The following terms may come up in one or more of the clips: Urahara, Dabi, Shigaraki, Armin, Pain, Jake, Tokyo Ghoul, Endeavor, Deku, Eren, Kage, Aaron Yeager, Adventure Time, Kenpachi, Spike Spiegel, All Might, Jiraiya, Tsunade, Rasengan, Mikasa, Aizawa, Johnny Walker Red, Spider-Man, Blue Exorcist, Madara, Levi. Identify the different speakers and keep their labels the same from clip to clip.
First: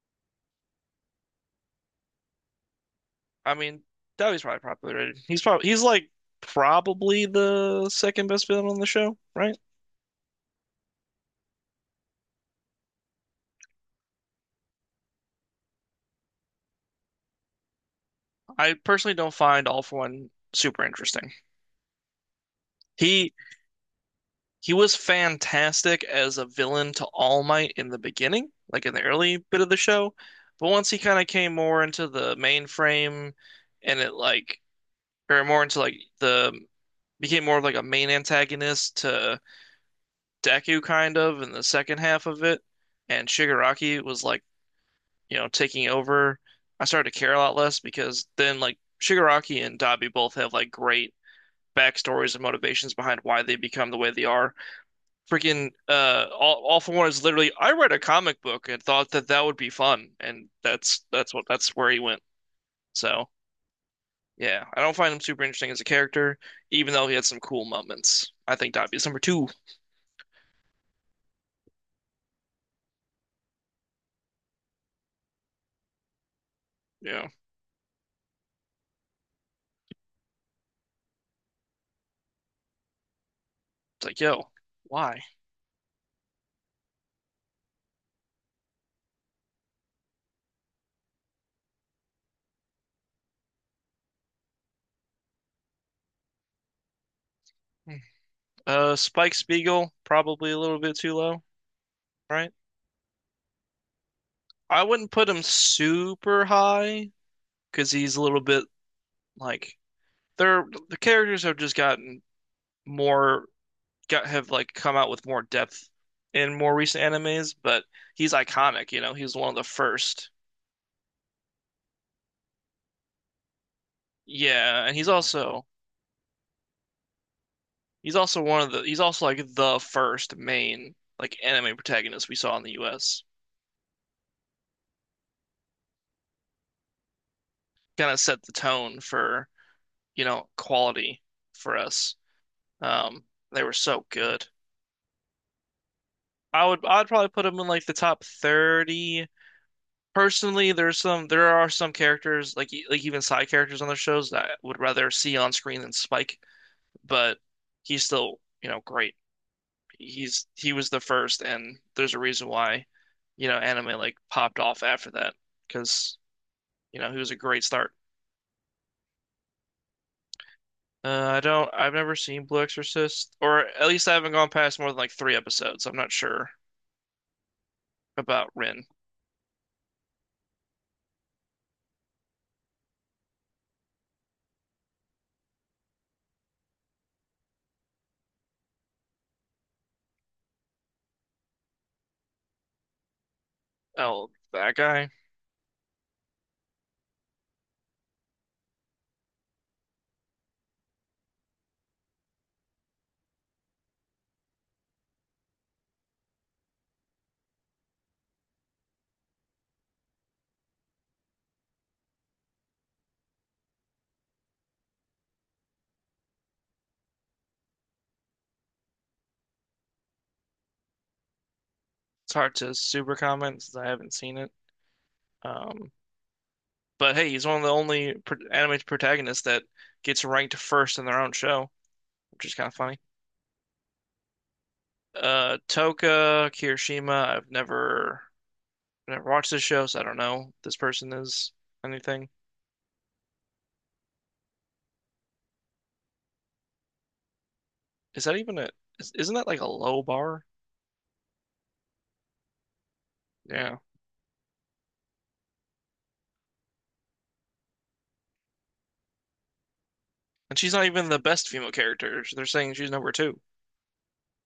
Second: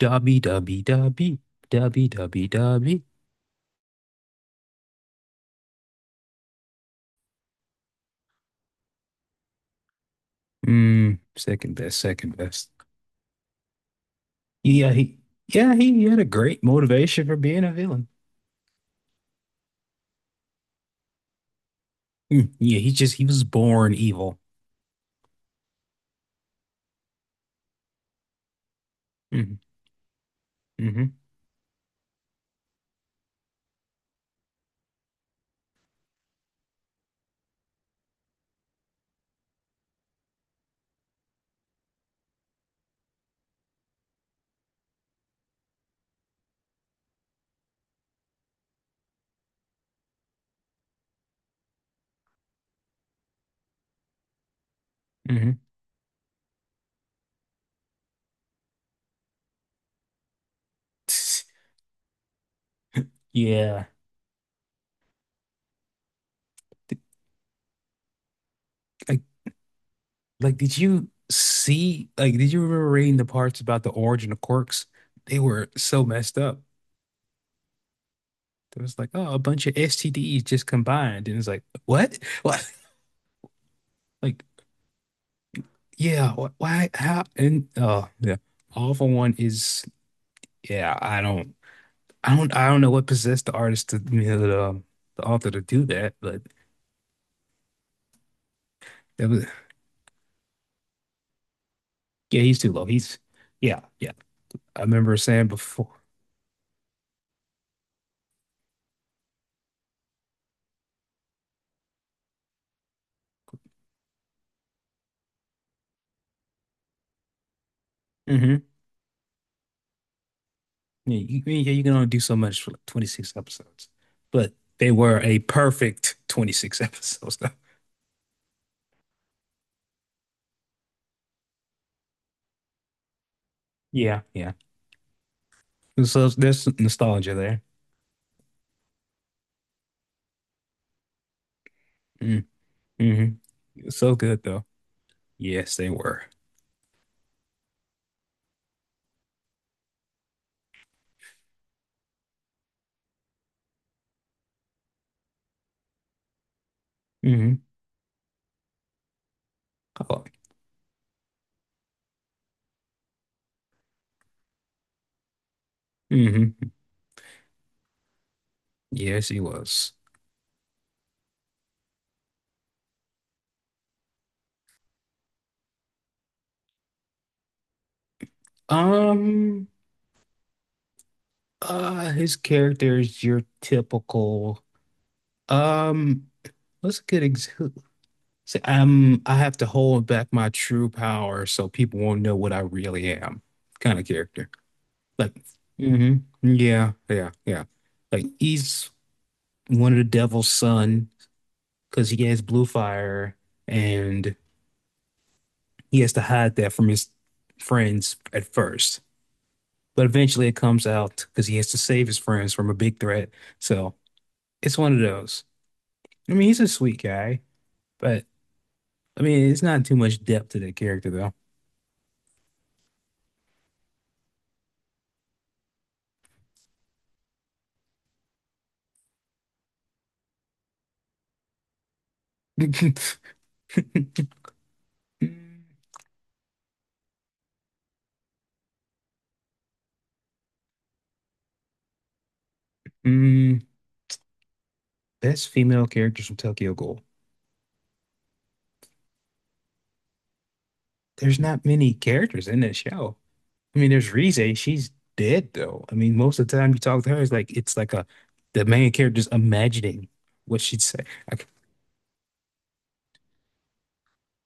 Speaker 1: Derby, derby, derby, derby, derby, derby.
Speaker 2: I mean, Dobby's probably popular, rated. He's probably the second best villain on the show, right?
Speaker 1: Second best, second best. Yeah, he, he had a great motivation for being a villain.
Speaker 2: I personally don't find All For One super interesting.
Speaker 1: Yeah, he just he
Speaker 2: He
Speaker 1: was born evil.
Speaker 2: he was fantastic as a villain to All Might in the beginning, like in the early
Speaker 1: Hmm
Speaker 2: bit of the show, but once he
Speaker 1: hmm
Speaker 2: kind of came more into the mainframe and it like or more into like the became more of like a main antagonist to Deku kind of in the second half of it, and Shigaraki was like, you know, taking over. I started to care a lot less because then like Shigaraki and Dabi both have like great backstories and motivations behind why they become the way they are.
Speaker 1: hmm
Speaker 2: Freaking all for one is literally I read a comic book and thought that would be fun and that's that's what that's where he went. So,
Speaker 1: Yeah.
Speaker 2: yeah, I don't find him super interesting as a character even
Speaker 1: Th-
Speaker 2: though he had some cool moments. I think Dabi is number
Speaker 1: Like,
Speaker 2: 2.
Speaker 1: like, did you see? Like, did you remember reading the parts about the origin of quirks? They were so messed up.
Speaker 2: You know,
Speaker 1: There was like, oh, a bunch of STDs just combined, and it's like, what? What?
Speaker 2: it's like, yo,
Speaker 1: Like,
Speaker 2: why?
Speaker 1: yeah, why, how, and oh yeah. All for One is, yeah, I don't know what possessed the artist to, the author to do that. But
Speaker 2: Hmm.
Speaker 1: that
Speaker 2: Spike
Speaker 1: was,
Speaker 2: Spiegel probably a little bit too low,
Speaker 1: yeah,
Speaker 2: right?
Speaker 1: he's too low. He's Yeah, yeah.
Speaker 2: I
Speaker 1: I
Speaker 2: wouldn't
Speaker 1: remember
Speaker 2: put him
Speaker 1: saying before.
Speaker 2: super high because he's a little bit like the characters have just gotten more got have like come out with more depth in more recent animes, but he's
Speaker 1: Hmm
Speaker 2: iconic, you know, he's one of the first.
Speaker 1: Yeah, I mean, yeah, you can only do so much for like 26 episodes. But
Speaker 2: Yeah,
Speaker 1: they
Speaker 2: and
Speaker 1: were a perfect 26 episodes though.
Speaker 2: he's also one of the he's also like the first main like anime protagonist we saw in the US.
Speaker 1: Yeah, yeah. So there's some nostalgia there.
Speaker 2: Kind of set the tone for, you know, quality for us. Um,
Speaker 1: Mm-hmm.
Speaker 2: they were so
Speaker 1: So good
Speaker 2: good.
Speaker 1: though. Yes, they were.
Speaker 2: I'd probably put him in like the top 30. Personally, there are some characters like like even side characters on their shows that I would rather see on screen than Spike, but
Speaker 1: Mm-hmm.
Speaker 2: he's still, you know, great.
Speaker 1: Oh.
Speaker 2: He was the first and there's a reason why, you know, anime like popped off after that because,
Speaker 1: Mm-hmm.
Speaker 2: you know, he was a great start.
Speaker 1: Yes, he was.
Speaker 2: I've never seen Blue Exorcist, or at least I haven't gone past more than like three episodes. I'm not sure about Rin.
Speaker 1: Um, his character is your typical. Um, what's a good ex say, I have to hold back my true power so people won't know what I really am, kind of
Speaker 2: Oh,
Speaker 1: character.
Speaker 2: that guy.
Speaker 1: Like, hmm yeah, yeah, yeah. Like he's one of the devil's son because he has blue fire, and he has to hide that from his friends at first, but eventually it comes out because he has to save his friends from a big threat. So it's one of those. I mean, he's a sweet guy, but I mean, it's not too much depth to that character
Speaker 2: It's hard to super comment since I haven't seen it. Um, but hey, he's one of the only pro anime protagonists that gets ranked first in their own show, which is kind of
Speaker 1: though.
Speaker 2: funny. Toka Kirishima. I've never watched this show, so I don't know if this person is anything.
Speaker 1: Mm, best female characters from Tokyo Ghoul.
Speaker 2: Is that even a? Is- Isn't that like a low bar?
Speaker 1: There's not many characters in that show.
Speaker 2: Yeah,
Speaker 1: I mean, there's Rize. She's dead though. I mean, most of the time you talk to her, it's like, it's like a the main character's imagining
Speaker 2: and
Speaker 1: what
Speaker 2: she's
Speaker 1: she'd
Speaker 2: not
Speaker 1: say.
Speaker 2: even the
Speaker 1: I,
Speaker 2: best female character. They're saying she's number two.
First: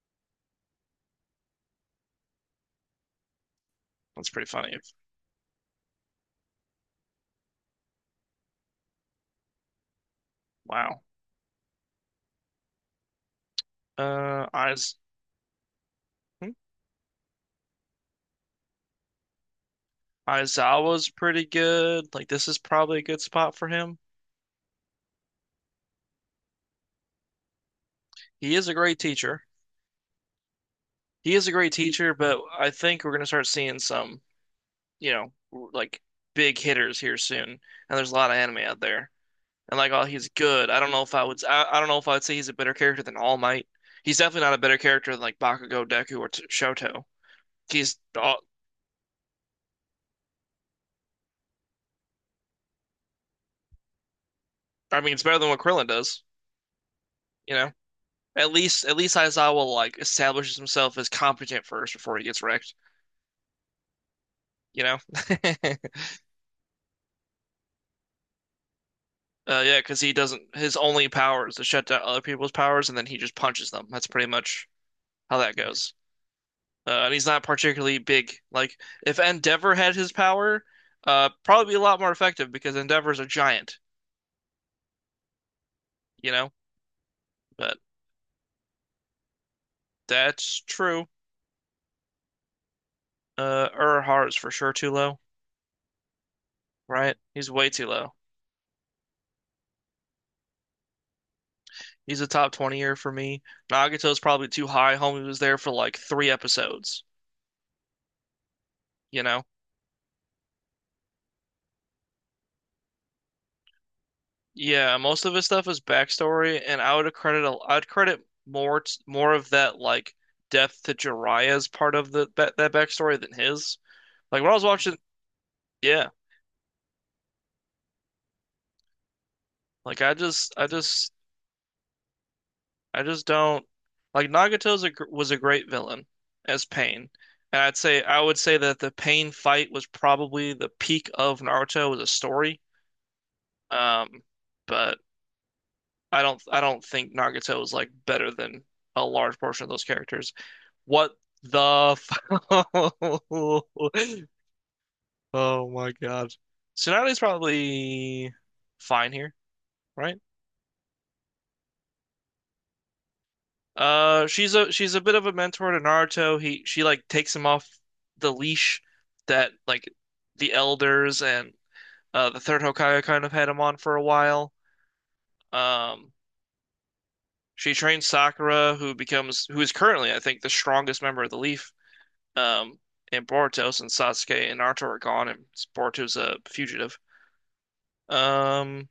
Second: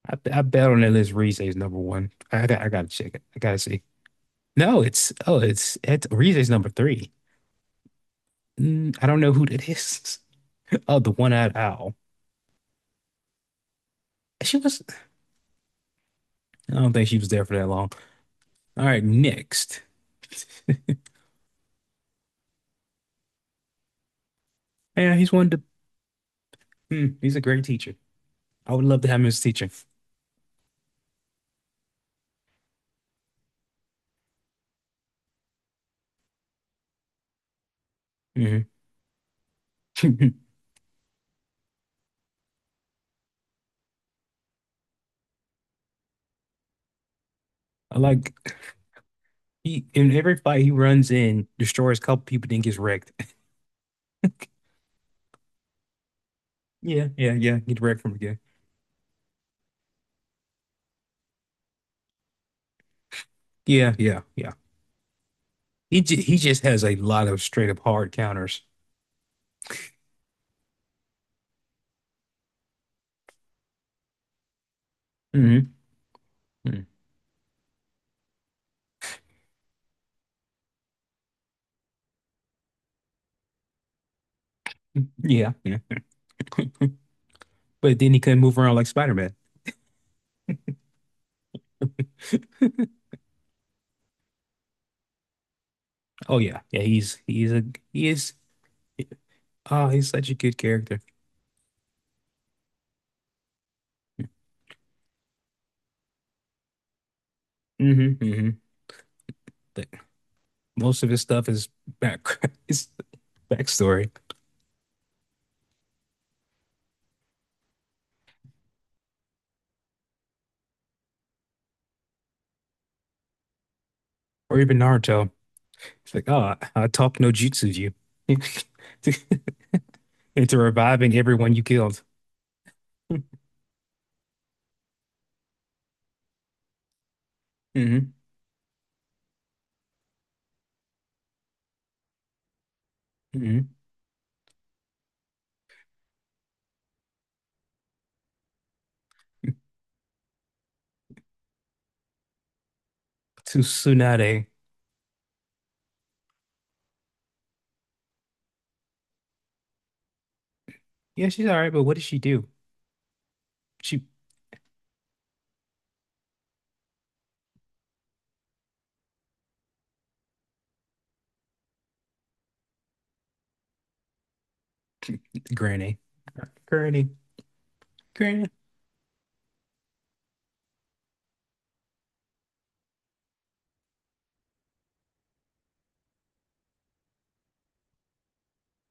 Speaker 1: I bet on that list Rize is number one. I gotta check it. I gotta see.
Speaker 2: That's pretty funny.
Speaker 1: No, it's, oh, it's Rize's number three. Mm, I don't know who that is. Oh,
Speaker 2: Wow.
Speaker 1: the one-eyed owl. She was.
Speaker 2: Eyes. Hmm.
Speaker 1: I don't think she was there for that long. All right, next.
Speaker 2: Aizawa's pretty good. Like this is probably a good spot for him.
Speaker 1: Yeah, he's one to. Mm, he's a great teacher.
Speaker 2: He is a
Speaker 1: I would
Speaker 2: great
Speaker 1: love to have him as
Speaker 2: teacher.
Speaker 1: a teacher.
Speaker 2: He is a great teacher, but I think we're gonna start seeing some, you know, like big hitters here soon. And there's a lot of anime
Speaker 1: Mhm.
Speaker 2: out there. And like, oh, he's
Speaker 1: I
Speaker 2: good. I don't know if I'd say he's a better character than All Might. He's definitely not a better character than like Bakugo, Deku, or T Shoto. He's.
Speaker 1: like
Speaker 2: All
Speaker 1: he, in every fight he runs in, destroys a couple people, then gets wrecked.
Speaker 2: I mean, it's better than what Krillin does.
Speaker 1: Yeah, yeah,
Speaker 2: You
Speaker 1: yeah.
Speaker 2: know,
Speaker 1: Get wrecked from again.
Speaker 2: at least Aizawa like establishes himself as competent first before he gets wrecked.
Speaker 1: Yeah, yeah, yeah.
Speaker 2: You know.
Speaker 1: He just has a lot of straight up hard counters.
Speaker 2: Yeah, because he doesn't. His only power is to shut down other people's powers, and then he just punches them. That's pretty much how that
Speaker 1: Hmm
Speaker 2: goes.
Speaker 1: Yeah,
Speaker 2: And he's not particularly big. Like if Endeavor had his power, probably be a lot more effective because Endeavor's a giant,
Speaker 1: yeah, yeah.
Speaker 2: you know. But
Speaker 1: But then he couldn't move around like Spider-Man.
Speaker 2: that's true. Urahara's for sure too low,
Speaker 1: Oh yeah, yeah.
Speaker 2: right? He's
Speaker 1: He's a,
Speaker 2: way too
Speaker 1: he
Speaker 2: low.
Speaker 1: is, oh he's such a good character.
Speaker 2: He's a top 20-er for me. Nagato's probably too high. Homie was there for like three episodes,
Speaker 1: Hmm hmm
Speaker 2: you know.
Speaker 1: But most of his stuff is back is backstory.
Speaker 2: Yeah, most of his stuff is backstory, and I'd credit more t more of that like death to Jiraiya's part of the that backstory than his. Like when I
Speaker 1: Or
Speaker 2: was
Speaker 1: even
Speaker 2: watching,
Speaker 1: Naruto.
Speaker 2: yeah,
Speaker 1: It's like, oh, I taught no jutsu you to,
Speaker 2: like I just
Speaker 1: into
Speaker 2: I just
Speaker 1: reviving everyone you killed.
Speaker 2: I just don't Nagato's was a great villain as Pain, and
Speaker 1: Hmm
Speaker 2: I would say that the Pain fight was probably the peak of Naruto as a story.
Speaker 1: hmm
Speaker 2: Um, but I don't think Nagato is like better than a large portion of those characters. What the f-
Speaker 1: To Tsunade.
Speaker 2: Oh my God. So Sonali's probably fine here, right?
Speaker 1: Yeah, she's all right, but what does she do? She
Speaker 2: Uh, she's a bit of a mentor to Naruto. He She like takes him off the leash that like the elders and the third Hokage kind of had him on for a while.
Speaker 1: Granny.
Speaker 2: Um
Speaker 1: Granny.
Speaker 2: she trains
Speaker 1: Granny.
Speaker 2: Sakura, who becomes who is currently I think the strongest member of the Leaf. Um and Boruto, since Sasuke and Naruto are gone and Boruto's a fugitive. Um,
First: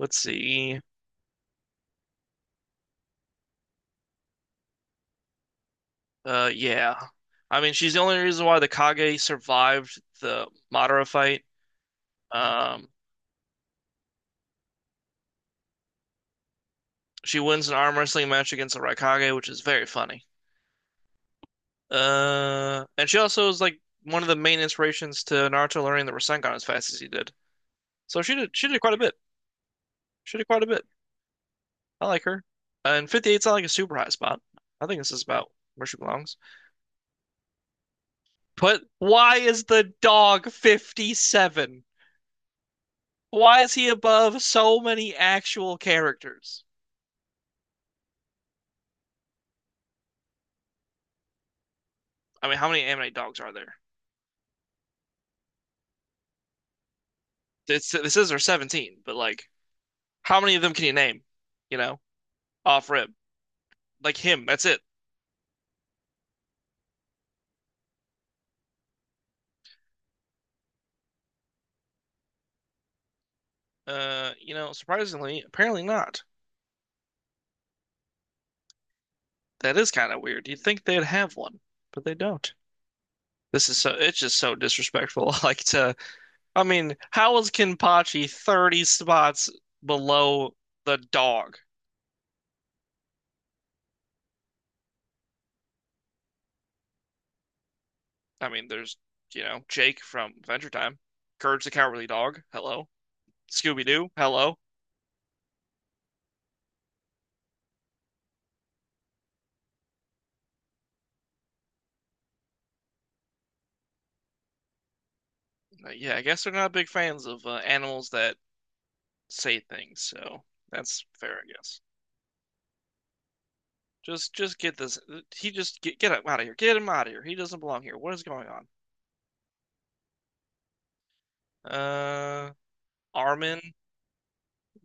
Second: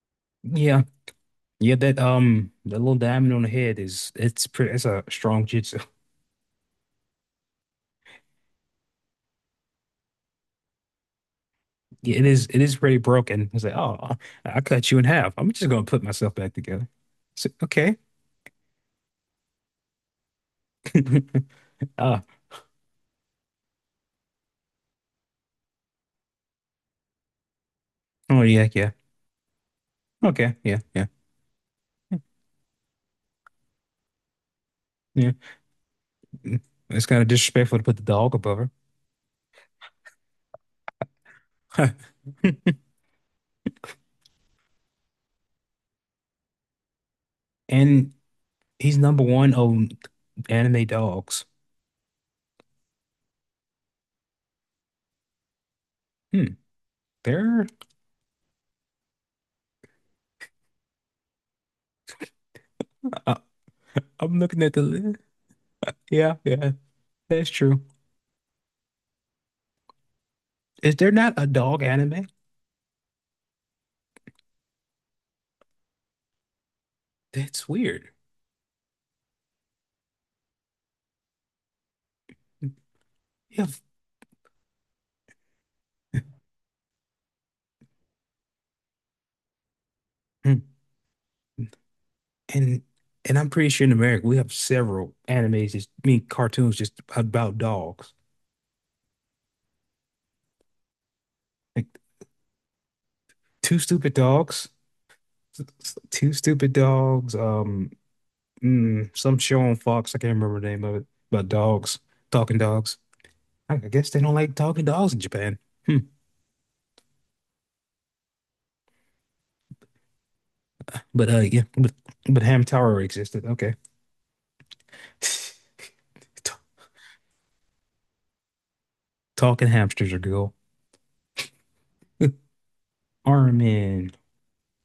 Speaker 2: let's see.
Speaker 1: Yeah. Yeah, that, that little diamond on the head, is, it's pretty, it's a strong jutsu.
Speaker 2: Yeah. I mean, she's the only reason why the Kage survived the Madara fight.
Speaker 1: Yeah, it is, it is
Speaker 2: Um,
Speaker 1: pretty broken. It's like, oh, I cut you in half. I'm just gonna put myself back together.
Speaker 2: she
Speaker 1: So,
Speaker 2: wins an arm
Speaker 1: okay.
Speaker 2: wrestling match against the Raikage, which is very funny.
Speaker 1: Ah,
Speaker 2: And she also is like one of the main inspirations to Naruto learning the Rasengan as fast as he did. So
Speaker 1: oh
Speaker 2: she
Speaker 1: yeah,
Speaker 2: did
Speaker 1: yeah.
Speaker 2: quite a bit. She did
Speaker 1: Okay,
Speaker 2: quite a
Speaker 1: yeah,
Speaker 2: bit.
Speaker 1: yeah,
Speaker 2: I like her. And 58's not like a super high spot. I think this is
Speaker 1: yeah.
Speaker 2: about where she belongs.
Speaker 1: Mm. It's kind of disrespectful to put the dog above
Speaker 2: But why is the dog 57?
Speaker 1: her.
Speaker 2: Why is he above so many actual characters?
Speaker 1: And he's number one on anime dogs.
Speaker 2: I mean, how many anime dogs are there?
Speaker 1: Hmm. There,
Speaker 2: This is their 17, but like how many of them can you name? You know, off rip.
Speaker 1: I,
Speaker 2: Like
Speaker 1: I'm
Speaker 2: him,
Speaker 1: looking
Speaker 2: that's
Speaker 1: at
Speaker 2: it.
Speaker 1: the list. Yeah, yeah, that's true. Is there not a dog anime?
Speaker 2: You know, surprisingly, apparently not.
Speaker 1: That's weird.
Speaker 2: That is kind of weird. You'd think they'd have one, but they don't.
Speaker 1: Yeah.
Speaker 2: This is so it's just so disrespectful. Like to I mean, how is Kenpachi 30 spots below
Speaker 1: hmm.
Speaker 2: the dog?
Speaker 1: And I'm pretty sure in America we have several animes, just I mean cartoons just about dogs.
Speaker 2: I mean, there's, you know, Jake from Adventure Time, Courage the
Speaker 1: Like
Speaker 2: Cowardly Dog. Hello.
Speaker 1: Two
Speaker 2: Scooby
Speaker 1: Stupid
Speaker 2: Doo. Hello.
Speaker 1: Dogs. Two Stupid Dogs. Mm, some show on Fox, I can't remember the name of it, about dogs, talking dogs. I guess they don't like talking dogs in Japan. Hmm.
Speaker 2: Yeah, I guess they're not big fans of animals that say things, so that's
Speaker 1: But,
Speaker 2: fair,
Speaker 1: uh,
Speaker 2: I
Speaker 1: yeah,
Speaker 2: guess.
Speaker 1: but Hamtaro existed. Okay.
Speaker 2: Just get this. uh,
Speaker 1: T-
Speaker 2: He just get get out of here. Get him out of here. He doesn't belong here. What is going on?
Speaker 1: Talking hamsters are cool.
Speaker 2: Uh, Armin.
Speaker 1: Armin.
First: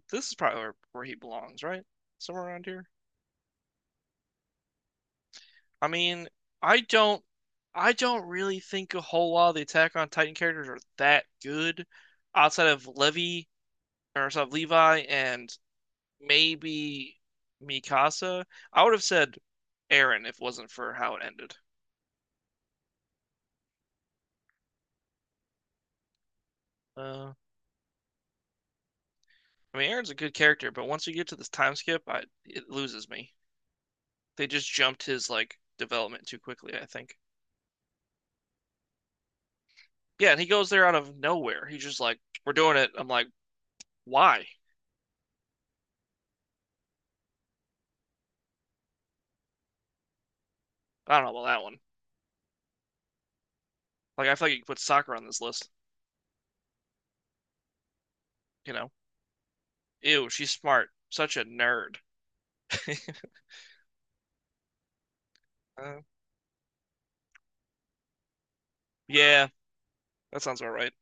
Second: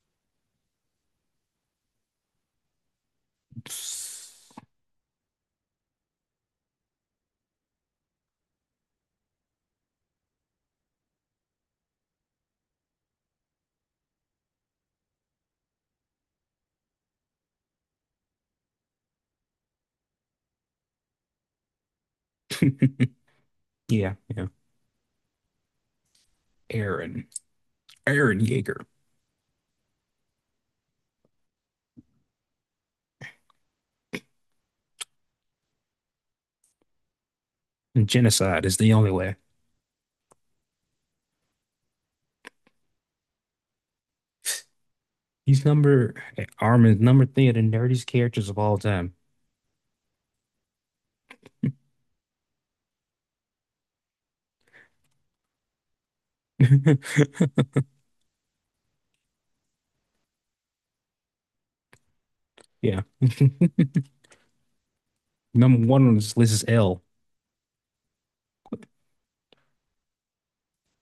Speaker 2: This is probably where he belongs, right? Somewhere around here. I mean, I don't. I don't really think a whole lot of the Attack on Titan characters are that good outside of Levi, or outside of Levi and maybe Mikasa. I would have said Aaron if it wasn't for how it ended.
Speaker 1: Yeah, yeah. Aaron.
Speaker 2: Uh,
Speaker 1: Aaron Yeager.
Speaker 2: I mean, Aaron's a good character, but once you get to this time skip, I it loses me. They just jumped his like development too quickly, I think.
Speaker 1: Genocide is the only way.
Speaker 2: Yeah, and he goes there out of nowhere. He's just like, "We're doing it." I'm like, "Why?"
Speaker 1: He's number Armin's number three of the nerdiest characters of all time.
Speaker 2: I don't know about that one. Like, I feel like you could put soccer on this list. You know, ew, she's smart. Such a nerd.
Speaker 1: Yeah. Number
Speaker 2: Uh,
Speaker 1: one on this list is L.
Speaker 2: yeah, that sounds about right.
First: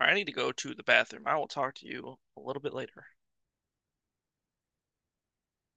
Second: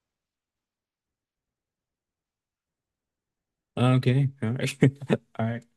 Speaker 2: All right, I need to go to the bathroom. I will talk to you a little bit later.
Speaker 1: Okay. All right. All right.